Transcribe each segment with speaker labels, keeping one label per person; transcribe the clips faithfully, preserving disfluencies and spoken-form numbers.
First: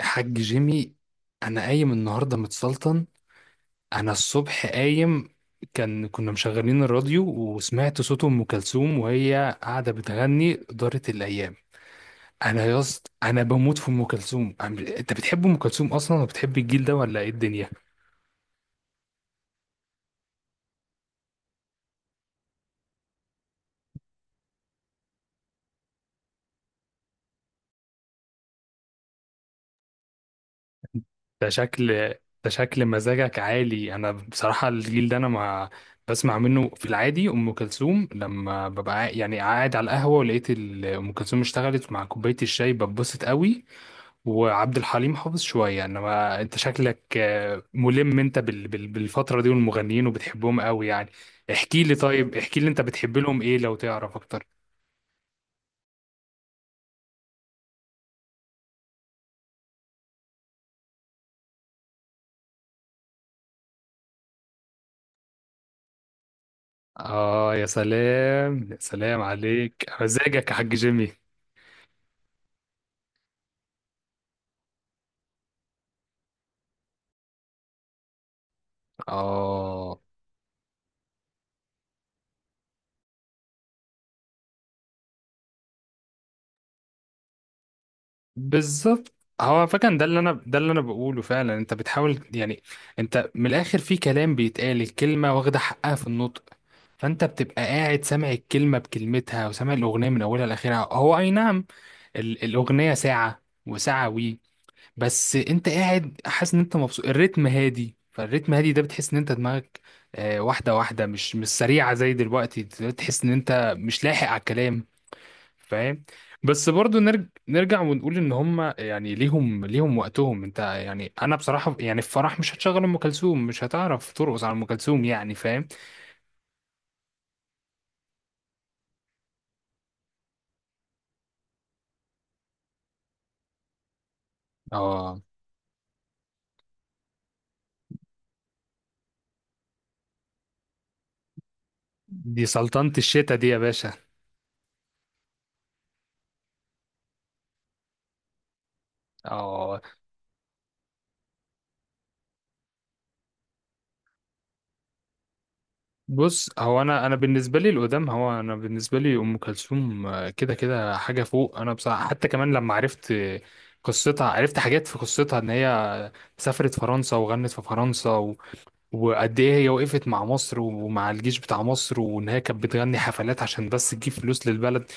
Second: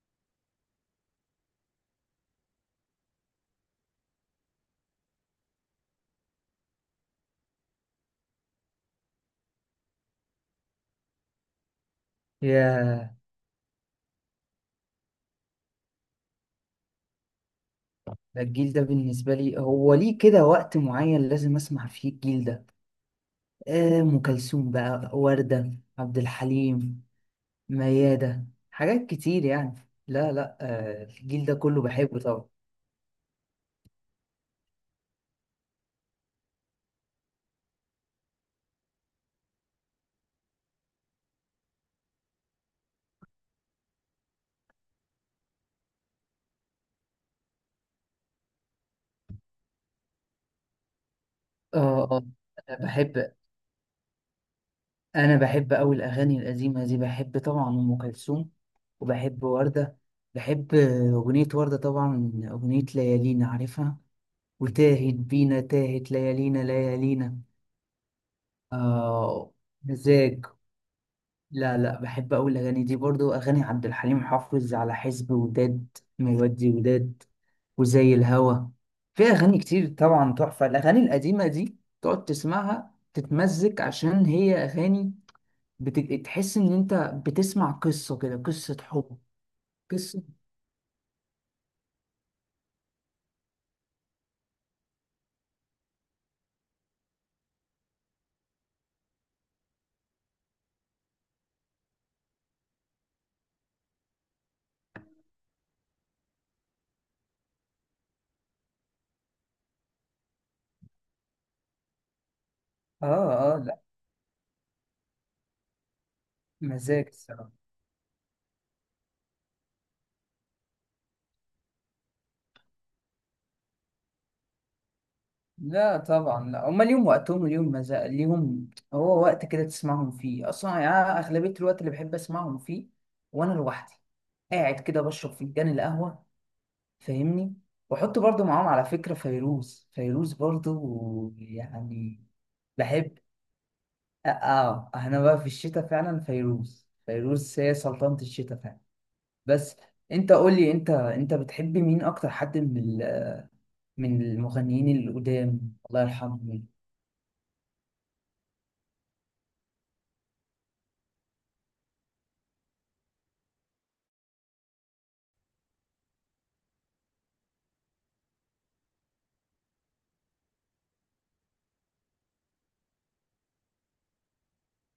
Speaker 1: حاج جيمي، انا قايم النهارده متسلطن. انا الصبح قايم، كان كنا مشغلين الراديو وسمعت صوت ام كلثوم وهي قاعده بتغني دارت الايام. انا يا اسطى،
Speaker 2: يا
Speaker 1: انا بموت في ام كلثوم. أنا- انت بتحب ام كلثوم اصلا وبتحب الجيل ده ولا ايه الدنيا؟
Speaker 2: ده الجيل ده بالنسبة لي، هو ليه كده وقت معين لازم أسمع فيه الجيل ده. آه، أم كلثوم، بقى وردة، عبد الحليم، ميادة، حاجات كتير يعني. لا لا، آه، الجيل
Speaker 1: ده
Speaker 2: ده كله
Speaker 1: شكل
Speaker 2: بحبه طبعا.
Speaker 1: ده شكل مزاجك عالي. انا بصراحه، الجيل ده انا ما بسمع منه في العادي. ام كلثوم لما ببقى قاعد- يعني قاعد على القهوه ولقيت ال- ام كلثوم اشتغلت مع كوبايه الشاي ببسط قوي، وعبد الحليم حافظ شوية. انما انت شكلك آه، ملم انت بال- بال- بالفترة دي والمغنيين وبتحبهم قوي يعني. احكي لي،
Speaker 2: اه اه
Speaker 1: طيب احكي لي،
Speaker 2: أنا
Speaker 1: انت بتحب
Speaker 2: بحب
Speaker 1: لهم ايه لو تعرف اكتر؟
Speaker 2: أنا بحب أوي الأغاني القديمة دي. بحب طبعا أم كلثوم، وبحب وردة. بحب آه، أغنية وردة، طبعا أغنية ليالينا عارفها. وتاهت بينا، تاهت ليالينا ليالينا.
Speaker 1: اه يا سلام، يا سلام
Speaker 2: آه،
Speaker 1: عليك
Speaker 2: مزاج.
Speaker 1: مزاجك يا حاج جيمي.
Speaker 2: لا لا، بحب أقول الأغاني دي برضو، أغاني عبد الحليم حافظ، على حزب وداد، مودي وداد، وزي الهوى. في أغاني كتير
Speaker 1: اه،
Speaker 2: طبعا تحفة، الأغاني القديمة دي تقعد تسمعها تتمزج عشان هي أغاني، بت- تحس إن أنت بتسمع قصة كده، قصة
Speaker 1: بالظبط.
Speaker 2: حب.
Speaker 1: هو فكان ده اللي
Speaker 2: قصة
Speaker 1: انا ده اللي انا بقوله فعلا. انت بتحاول يعني، انت من الاخر في كلام بيتقال الكلمه واخده حقها في النطق، فانت بتبقى قاعد سامع الكلمه بكلمتها وسامع الاغنيه من اولها لاخرها. هو اي نعم، ال- الاغنيه ساعه وساعه وي، بس انت قاعد حاسس ان انت مبسوط. الريتم هادي، فالريتم هادي ده بتحس ان انت دماغك آه، واحده واحده، مش مش سريعه زي دلوقتي.
Speaker 2: آه
Speaker 1: تحس ان
Speaker 2: آه
Speaker 1: انت
Speaker 2: لا.
Speaker 1: مش لاحق على الكلام، فاهم؟ بس برضو
Speaker 2: مزاج
Speaker 1: نرج...
Speaker 2: الصراحة.
Speaker 1: نرجع ونقول ان هم يعني ليهم ليهم وقتهم. انت يعني، انا بصراحه يعني، في فرح مش هتشغل ام كلثوم، مش هتعرف ترقص على ام كلثوم يعني، فاهم؟
Speaker 2: لا طبعا، لا هما ليهم وقتهم وليهم مزاج، ليهم هو وقت كده تسمعهم فيه اصلا يعني. أنا اغلبيه الوقت اللي بحب اسمعهم فيه وانا لوحدي، قاعد كده
Speaker 1: اه،
Speaker 2: بشرب فنجان القهوه، فاهمني. واحط برضو معاهم على فكره فيروز، فيروز برضو يعني
Speaker 1: دي سلطنه
Speaker 2: بحب.
Speaker 1: الشتا دي يا باشا.
Speaker 2: اه آه، انا بقى في الشتاء فعلا، فيروز فيروز هي سلطانة الشتاء فعلا. بس
Speaker 1: اه،
Speaker 2: انت قول لي، انت انت بتحب مين اكتر، حد من ال- من المغنيين القدام، الله
Speaker 1: بص،
Speaker 2: يرحمهم.
Speaker 1: هو انا انا بالنسبه لي القدام، هو انا بالنسبه لي ام كلثوم آه، كده كده حاجه فوق. انا بصراحه حتى كمان لما عرفت قصتها، عرفت حاجات في قصتها ان هي سافرت فرنسا وغنت في فرنسا، وقد ايه هي وقفت مع مصر ومع الجيش بتاع مصر، وان هي كانت بتغني حفلات عشان بس تجيب فلوس للبلد.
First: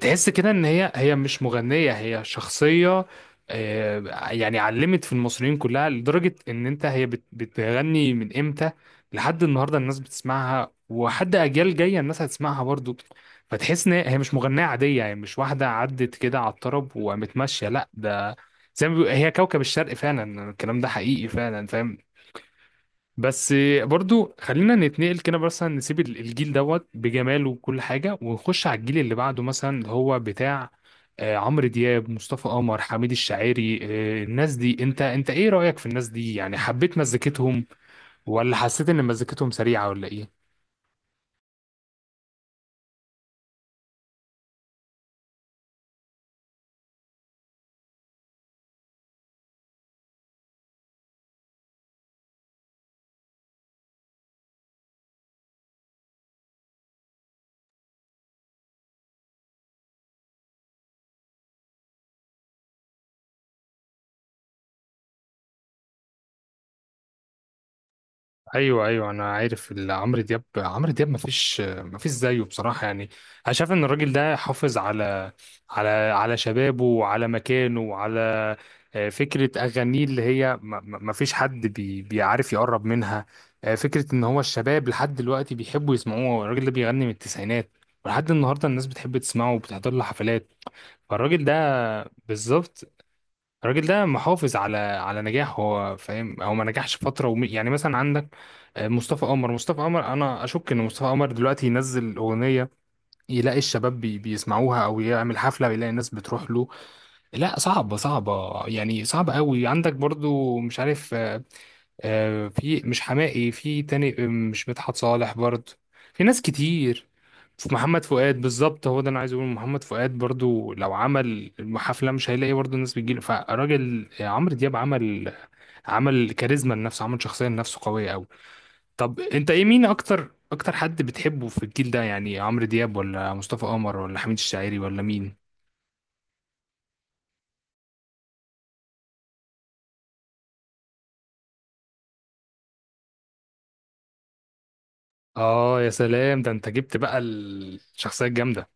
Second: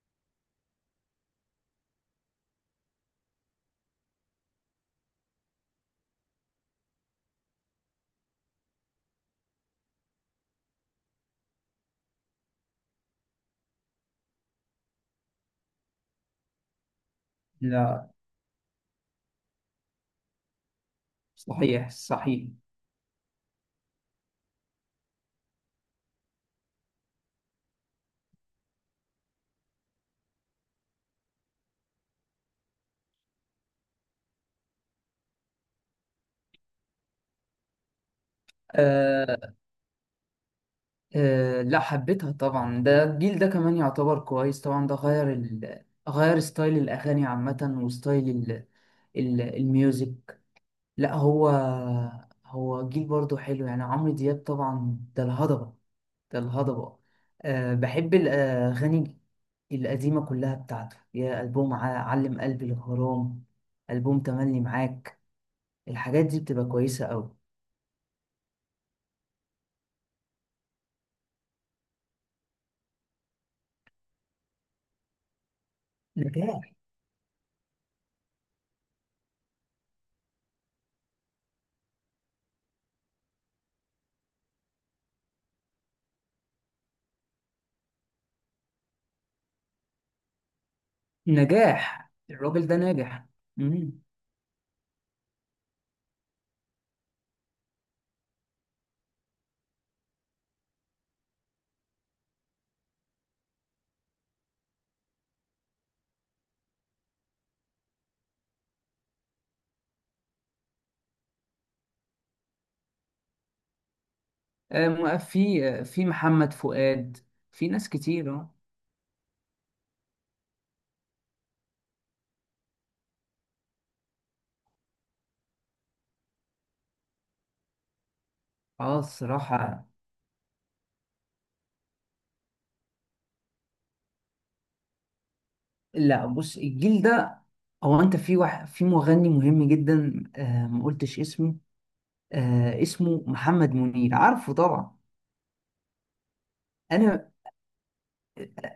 Speaker 1: تحس كده ان هي هي مش مغنية، هي شخصية آه، يعني علمت في المصريين كلها، لدرجة ان انت هي بت- بتغني من امتى لحد النهاردة الناس بتسمعها، وحد اجيال جاية الناس هتسمعها برضو. فتحس ان هي مش مغنية عادية، يعني مش واحدة عدت كده على الطرب وقامت ماشية، لا،
Speaker 2: لا،
Speaker 1: ده زي ما بيقول- هي كوكب الشرق فعلا، الكلام ده حقيقي فعلا،
Speaker 2: صحيح
Speaker 1: فاهم؟
Speaker 2: صحيح.
Speaker 1: بس برضو خلينا نتنقل كده، مثلا نسيب ال- الجيل دوت بجماله وكل حاجة، ونخش على الجيل اللي بعده، مثلا اللي هو بتاع آه، عمرو دياب، مصطفى قمر، حميد الشاعري آه، الناس دي. انت انت ايه رأيك في الناس دي؟ يعني حبيت مزيكتهم، ولا حسيت ان مزيكتهم
Speaker 2: آه
Speaker 1: سريعة، ولا ايه؟
Speaker 2: آه لا، حبيتها طبعا. ده الجيل ده كمان يعتبر كويس طبعا، ده غير ال... غير ستايل الأغاني عامة، وستايل ال... ال... الميوزك. لا هو، هو جيل برضو حلو يعني. عمرو دياب طبعا ده الهضبة، ده الهضبة. آه، بحب الأغاني القديمة كلها بتاعته، يا ألبوم ع- علم قلبي الغرام، ألبوم تملي معاك، الحاجات دي بتبقى كويسة أوي.
Speaker 1: ايوه، ايوه، انا عارف. ال- عمرو دياب عمرو دياب ما فيش ما فيش زيه بصراحه يعني. انا شايف ان الراجل ده حافظ على على على
Speaker 2: نجاة
Speaker 1: شبابه، وعلى مكانه، وعلى آه، فكره اغانيه، اللي هي ما ما- ما فيش حد بي بيعرف يقرب منها آه، فكره ان هو الشباب لحد دلوقتي بيحبوا يسمعوه. الراجل ده بيغني من التسعينات ولحد النهارده الناس بتحب تسمعه وبتحضر له حفلات. فالراجل ده
Speaker 2: نجاح، الراجل ده
Speaker 1: بالظبط،
Speaker 2: ناجح.
Speaker 1: الراجل
Speaker 2: مم.
Speaker 1: ده محافظ على على نجاح، هو فاهم. هو ما نجحش فتره وم... يعني مثلا عندك آه، مصطفى قمر مصطفى قمر انا اشك ان مصطفى قمر دلوقتي ينزل اغنيه يلاقي الشباب بي... بيسمعوها، او يعمل حفله ويلاقي الناس بتروح له. لا، صعبه، صعبه، يعني صعبه قوي. عندك برضو مش عارف آه، آه، في، مش حماقي، في تاني آه، مش
Speaker 2: آه،
Speaker 1: مدحت
Speaker 2: م-
Speaker 1: صالح
Speaker 2: في
Speaker 1: برضه.
Speaker 2: آه، في
Speaker 1: في ناس
Speaker 2: محمد
Speaker 1: كتير،
Speaker 2: فؤاد. في
Speaker 1: في
Speaker 2: ناس
Speaker 1: محمد
Speaker 2: كتير،
Speaker 1: فؤاد.
Speaker 2: اه
Speaker 1: بالظبط، هو ده انا عايز اقول، محمد فؤاد برضه لو عمل حفله مش هيلاقي برضه الناس بتجيله. فالراجل آه، عمرو دياب عمل عمل كاريزما لنفسه، عمل شخصيه لنفسه قويه قوي.
Speaker 2: آه،
Speaker 1: طب انت ايه، مين
Speaker 2: الصراحة.
Speaker 1: اكتر، اكتر حد بتحبه في الجيل ده؟ يعني عمرو دياب، ولا مصطفى قمر، ولا حميد الشاعري، ولا مين؟
Speaker 2: لا بص، الجيل ده هو انت في واحد، في مغني مهم جدا آه ما قلتش اسمه. آه اسمه محمد منير، عارفه طبعا.
Speaker 1: اه يا سلام، ده انت جبت بقى
Speaker 2: انا
Speaker 1: الشخصيه الجامده.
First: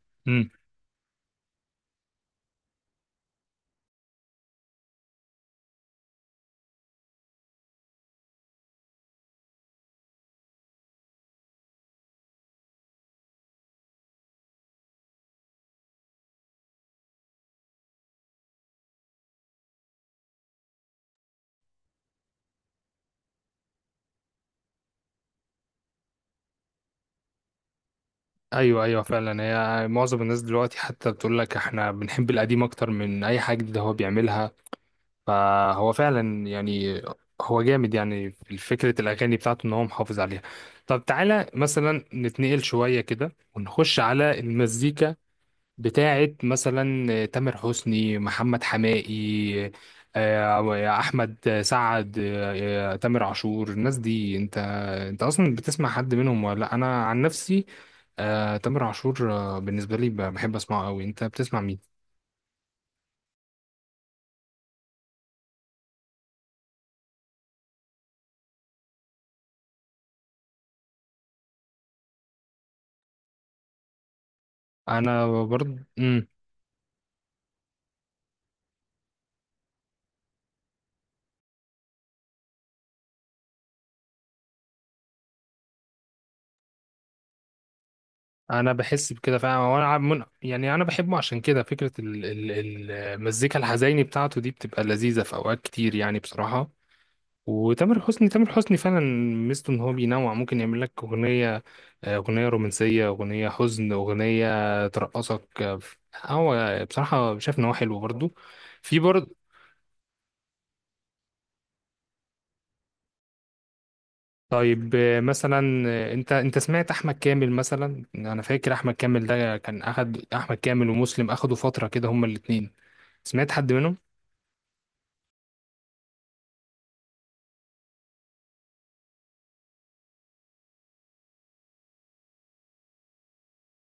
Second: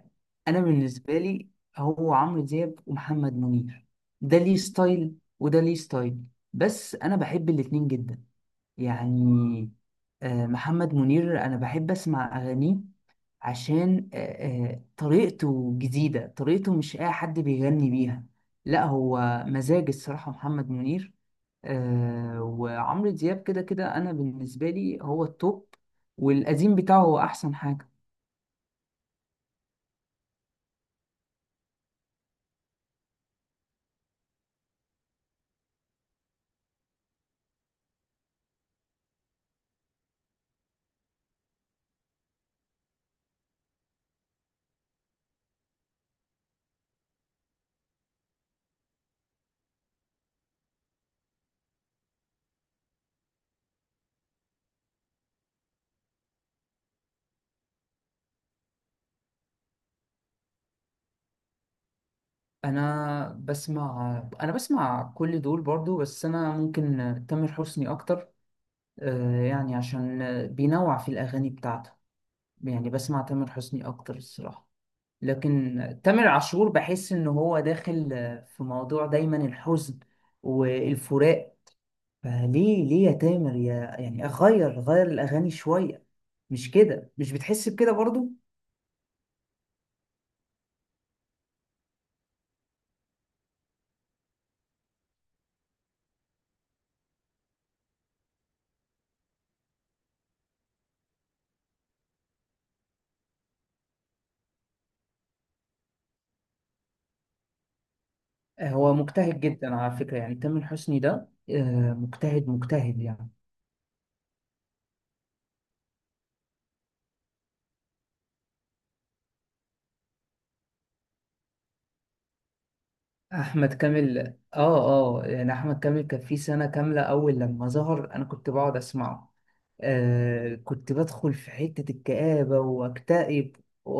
Speaker 2: انا بالنسبة لي هو عمرو دياب ومحمد منير. ده ليه ستايل، وده ليه ستايل، بس انا بحب الاتنين جدا يعني. آه، محمد منير أنا بحب أسمع أغانيه، عشان آه، آه، طريقته جديدة، طريقته مش أي حد بيغني بيها. لا هو مزاج الصراحة محمد منير. آه، وعمرو دياب كده كده أنا بالنسبة لي هو التوب، والقديم بتاعه هو أحسن حاجة.
Speaker 1: ايوه، ايوه، فعلا. هي معظم الناس دلوقتي حتى بتقول لك احنا بنحب القديم اكتر من اي حاجه جديده هو بيعملها، فهو فعلا يعني هو جامد، يعني في فكره الاغاني بتاعته ان هو محافظ عليها. طب تعالى مثلا نتنقل شويه كده ونخش على المزيكا بتاعت مثلا تامر حسني، محمد حماقي آه، احمد سعد آه، آه، تامر عاشور، الناس دي. انت انت اصلا بتسمع حد منهم ولا لا؟ انا عن نفسي آه، تامر عاشور آه، بالنسبه لي ب- بحب اسمعه قوي. انت بتسمع مين؟
Speaker 2: أنا بسمع أنا بسمع كل دول برضو، بس أنا ممكن تامر حسني أكتر، آه، يعني عشان بينوع في الأغاني بتاعته. يعني بسمع تامر حسني اكتر الصراحه،
Speaker 1: انا
Speaker 2: لكن
Speaker 1: برضه
Speaker 2: تامر
Speaker 1: امم
Speaker 2: عاشور بحس ان هو داخل في موضوع دايما الحزن والفراق. فليه ليه يا تامر يا، يعني اغير غير الاغاني شويه، مش كده؟ مش بتحس بكده برضو؟
Speaker 1: انا بحس بكده فعلا، وانا عم- من... يعني انا بحبه عشان كده. فكره ال- ال- المزيكا الحزيني بتاعته دي بتبقى لذيذه في اوقات كتير يعني بصراحه. وتامر حسني، تامر حسني فعلا ميزته ان هو بينوع، ممكن يعمل لك اغنيه آه، اغنيه رومانسيه، اغنيه حزن، اغنيه ترقصك آه، هو بصراحه شايف ان هو حلو برضو،
Speaker 2: آه، هو
Speaker 1: في برضو.
Speaker 2: مجتهد جدا على فكره، يعني تامر حسني ده آه، مجتهد مجتهد يعني.
Speaker 1: طيب آه، مثلا آه، انت انت سمعت احمد كامل مثلا؟ انا فاكر احمد كامل ده كان اخد، احمد كامل ومسلم اخدوا فتره كده هما الاتنين. سمعت حد
Speaker 2: احمد
Speaker 1: منهم؟
Speaker 2: كامل، اه اه، يعني احمد كامل كان في سنه كامله اول لما ظهر، انا كنت بقعد اسمعه. آه كنت بدخل في حته الكآبه واكتئب و-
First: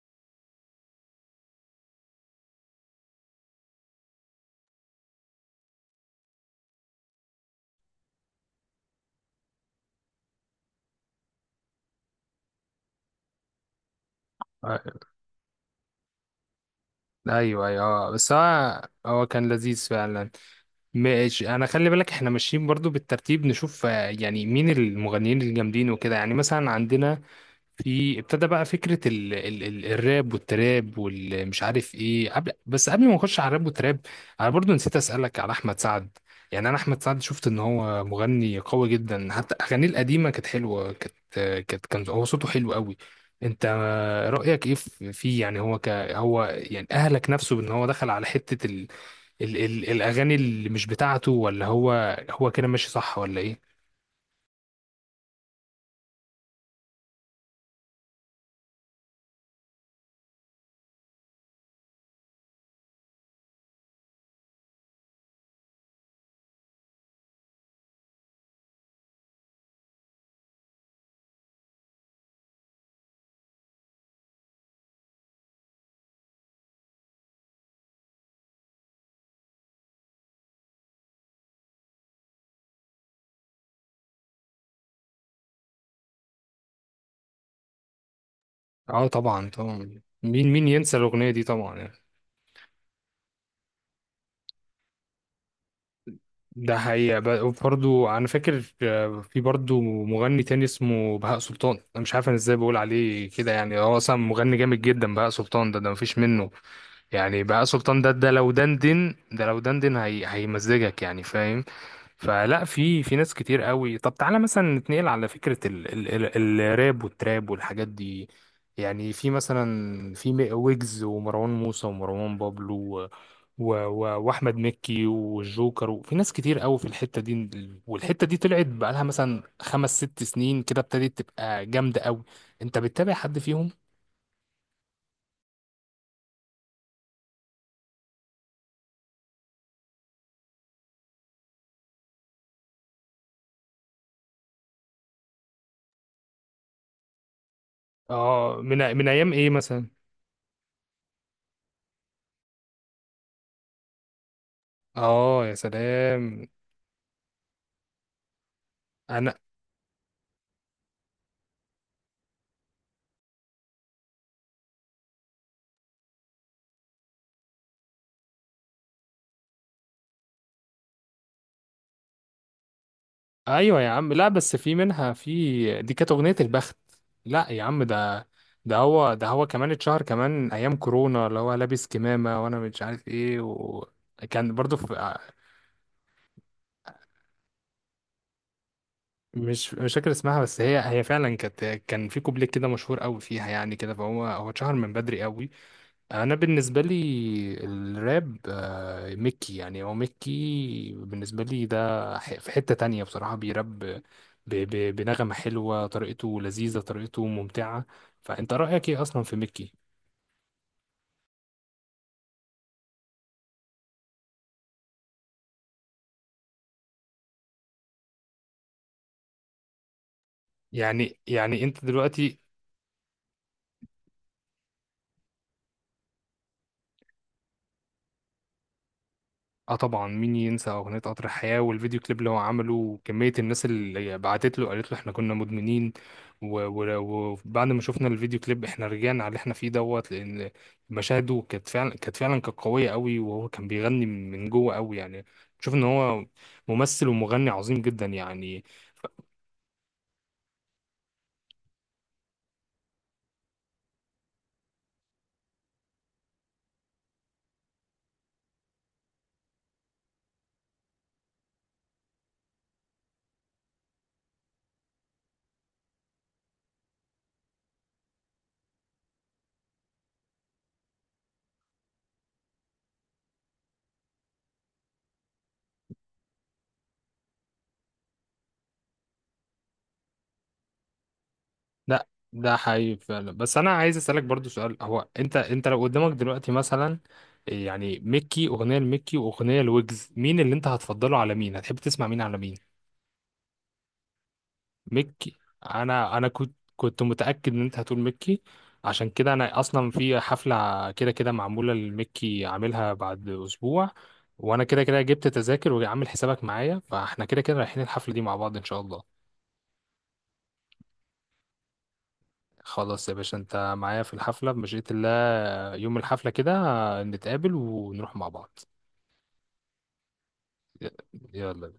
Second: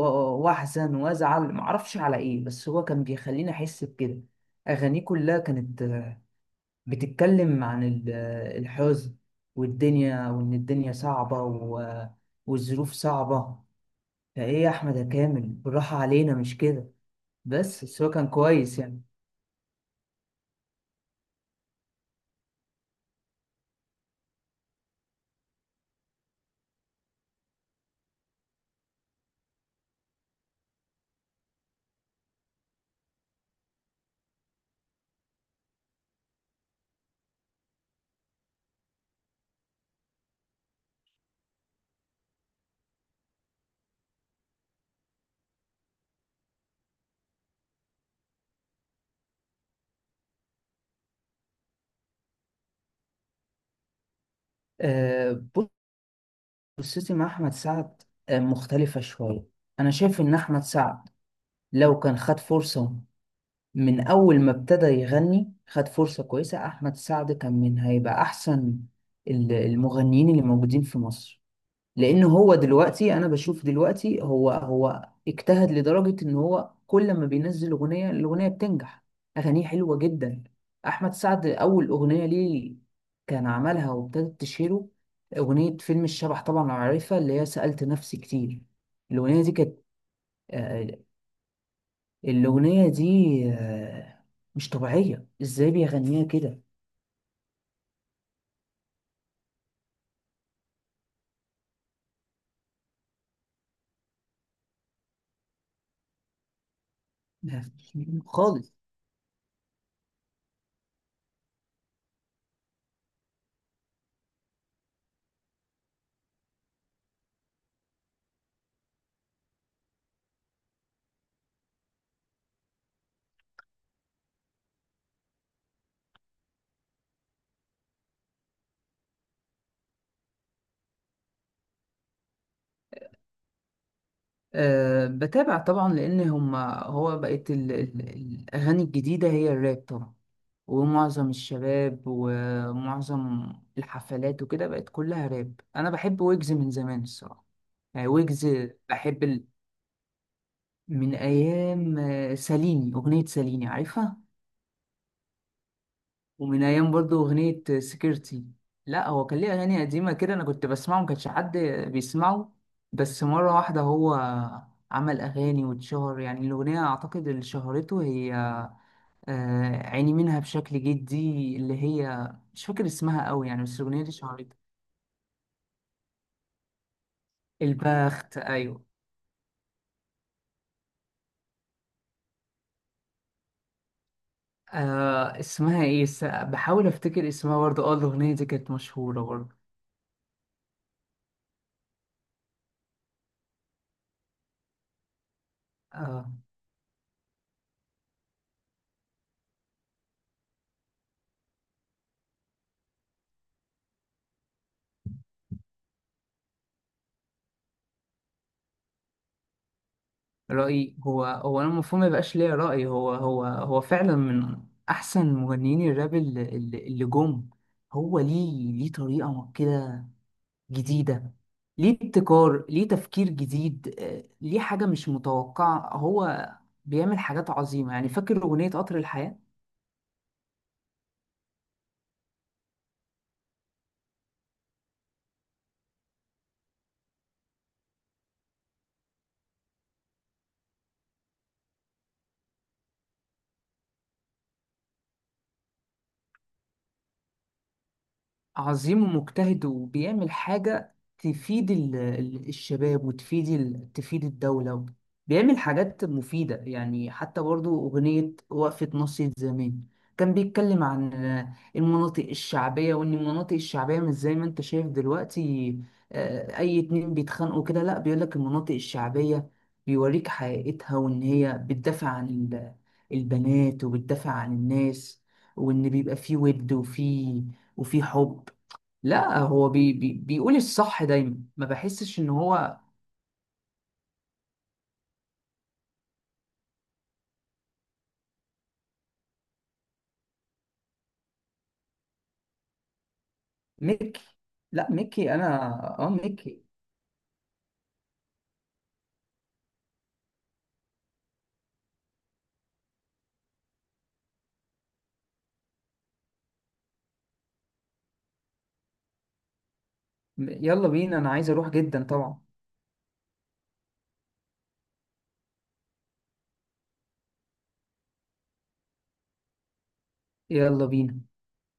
Speaker 2: واحزن وازعل، معرفش على ايه، بس هو كان بيخليني احس بكده. اغانيه كلها كانت آه، بتتكلم عن ال- آه، الحزن والدنيا، وان الدنيا صعبه و- والظروف صعبه. فايه يا احمد
Speaker 1: آه،
Speaker 2: يا كامل، بالراحه علينا، مش كده؟
Speaker 1: ايوه، ايوه
Speaker 2: بس بس هو
Speaker 1: آه،
Speaker 2: كان
Speaker 1: بس
Speaker 2: كويس
Speaker 1: هو
Speaker 2: يعني.
Speaker 1: هو كان لذيذ فعلا. ماشي، انا خلي بالك احنا ماشيين برضو بالترتيب، نشوف آه، يعني مين المغنيين الجامدين وكده. يعني مثلا عندنا، في ابتدى بقى فكرة ال ال ال الراب والتراب والمش عارف ايه، قبل، بس قبل ما نخش على الراب والتراب انا برضو نسيت اسألك على احمد سعد. يعني انا احمد سعد شفت ان هو مغني قوي جدا، حتى اغانيه القديمة كانت حلوة، كانت كانت كان هو صوته حلو قوي. انت رأيك ايه في- فيه؟ يعني هو ك هو يعني اهلك نفسه بان هو دخل على حتة ال ال الاغاني اللي مش بتاعته، ولا هو هو كده ماشي صح، ولا ايه؟
Speaker 2: آه، قصتي مع أحمد سعد آه، مختلفة شوية. أنا شايف إن أحمد سعد لو كان خد فرصة، من أول ما ابتدى يغني خد فرصة كويسة، أحمد سعد كان من هيبقى أحسن ال- المغنيين اللي موجودين في مصر. لان هو دلوقتي انا بشوف دلوقتي، هو هو اجتهد لدرجة ان هو كل ما بينزل اغنية الاغنية بتنجح. اغانيه حلوة جدا. احمد سعد اول اغنية ليه كان عملها وابتدت تشهره اغنية فيلم الشبح، طبعا عارفها، اللي هي سألت نفسي كتير.
Speaker 1: اه،
Speaker 2: الاغنية
Speaker 1: طبعا،
Speaker 2: دي كانت
Speaker 1: طبعا، مين مين ينسى
Speaker 2: آه،
Speaker 1: الاغنيه دي طبعا يعني.
Speaker 2: الاغنية دي آه، مش طبيعية، ازاي بيغنيها كده.
Speaker 1: ده حقيقه. برضه انا فاكر آه، في برضه مغني تاني اسمه بهاء سلطان. انا مش عارف انا ازاي بقول عليه كده يعني، هو اصلا مغني جامد جدا. بهاء سلطان ده ده مفيش منه. يعني
Speaker 2: ما
Speaker 1: بهاء
Speaker 2: فيش
Speaker 1: سلطان ده،
Speaker 2: منه
Speaker 1: ده لو
Speaker 2: خالص.
Speaker 1: دندن ده لو دندن هي هيمزجك يعني، فاهم؟ فلا، في في ناس كتير قوي. طب تعالى مثلا نتنقل على فكرة ال ال ال الراب والتراب والحاجات دي. يعني في مثلا، في م- ويجز، ومروان موسى، ومروان بابلو، و و و واحمد مكي، والجوكر، وفي ناس كتير قوي في الحتة دي. والحتة دي طلعت بقالها مثلا خمس ست سنين كده ابتدت تبقى جامدة قوي. انت بتتابع حد فيهم؟
Speaker 2: أه بتابع طبعا، لان هم هو بقت ال- ال- الاغاني الجديده هي الراب طبعا، ومعظم الشباب ومعظم الحفلات وكده بقت كلها راب. انا بحب ويجز من زمان الصراحه، يعني ويجز
Speaker 1: اه، من من
Speaker 2: بحب
Speaker 1: ايام
Speaker 2: ال...
Speaker 1: ايه مثلا؟
Speaker 2: من ايام آه، ساليني، اغنيه ساليني عارفها.
Speaker 1: اه يا سلام.
Speaker 2: ومن ايام برضو اغنيه سكيورتي. لا هو
Speaker 1: انا،
Speaker 2: كان ليه اغاني قديمه كده، انا كنت بسمعه، ما كانش حد بيسمعه. بس مره واحده هو عمل اغاني واتشهر، يعني الاغنيه اعتقد اللي شهرته هي آه، عيني منها بشكل جدي، اللي هي مش فاكر اسمها قوي يعني، بس
Speaker 1: ايوه يا
Speaker 2: الاغنيه دي
Speaker 1: عم. لا
Speaker 2: شهرته.
Speaker 1: بس في منها، في دي كانت اغنيه البخت. لا يا عم، ده
Speaker 2: البخت،
Speaker 1: ده
Speaker 2: ايوه.
Speaker 1: هو ده هو كمان اتشهر كمان ايام كورونا، اللي هو لابس كمامه وانا مش عارف ايه، وكان برضو في آه،
Speaker 2: آه اسمها ايه؟ س- بحاول افتكر اسمها برضه، اه الاغنيه دي كانت مشهوره برضه.
Speaker 1: مش مش فاكر اسمها. بس هي هي فعلا كانت كان في كوبليه كده مشهور قوي فيها يعني كده. فهو هو اتشهر من بدري قوي.
Speaker 2: آه
Speaker 1: انا بالنسبه لي الراب آه، ميكي، يعني هو ميكي بالنسبه لي ده، ح- في حته تانية بصراحه. بيراب ب- ب- بنغمه حلوه، طريقته لذيذه، طريقته ممتعه. فانت رايك ايه اصلا في ميكي؟
Speaker 2: رأيي هو هو أنا المفروض ما يبقاش ليا رأي. هو هو هو فعلا من أحسن مغنيين الراب اللي, اللي اللي جم. هو ليه ليه طريقة كده
Speaker 1: يعني
Speaker 2: جديدة،
Speaker 1: يعني انت
Speaker 2: ليه
Speaker 1: دلوقتي،
Speaker 2: ابتكار، ليه تفكير جديد، آه، ليه حاجة مش متوقعة. هو بيعمل حاجات عظيمة يعني، فاكر أغنية قطر الحياة.
Speaker 1: اه، طبعا، مين ينسى اغنيه قطر الحياه والفيديو كليب اللي هو عمله، وكميه الناس اللي بعتت له قالت له احنا كنا مدمنين، و- و- وبعد ما شفنا الفيديو كليب احنا رجعنا على اللي احنا فيه دوت. لان مشاهده كانت فعلا كانت فعلا كانت قويه قوي، وهو كان بيغني من جوه قوي يعني. شوف ان هو ممثل ومغني عظيم جدا يعني.
Speaker 2: عظيم ومجتهد وبيعمل حاجة تفيد ال- ال- الشباب، وتفيد ال- تفيد الدولة. بيعمل حاجات مفيدة يعني، حتى برضو أغنية وقفة ناصية زمان، كان بيتكلم عن المناطق الشعبية، وإن المناطق الشعبية مش زي ما أنت شايف دلوقتي. آه، أي اتنين بيتخانقوا كده. لأ، بيقولك المناطق الشعبية بيوريك حقيقتها، وإن هي بتدافع عن ال- البنات، وبتدافع عن الناس، وإن بيبقى فيه ود، وفيه وفي حب. لا هو بي بي بيقول الصح دايما، ما
Speaker 1: لا،
Speaker 2: بحسش ان
Speaker 1: ده
Speaker 2: هو.
Speaker 1: حقيقي فعلا. بس انا عايز اسالك برضو سؤال، هو انت انت لو قدامك دلوقتي مثلا يعني ميكي، اغنيه لميكي واغنيه لويجز، مين اللي انت هتفضله على مين؟ هتحب تسمع مين على مين؟
Speaker 2: ميكي. لا ميكي
Speaker 1: ميكي.
Speaker 2: انا، اه
Speaker 1: انا انا كنت
Speaker 2: ميكي.
Speaker 1: كنت متاكد ان انت هتقول ميكي. عشان كده انا اصلا في حفله كده كده معموله لميكي عاملها بعد اسبوع، وانا كده كده جبت تذاكر وعامل حسابك معايا، فاحنا كده كده رايحين الحفله دي مع بعض ان شاء الله.
Speaker 2: يلا بينا، انا عايز اروح جدا طبعا.
Speaker 1: خلاص يا باشا، انت معايا في الحفلة بمشيئة الله. يوم الحفلة كده نتقابل ونروح مع بعض.
Speaker 2: يلا بينا.
Speaker 1: يلا.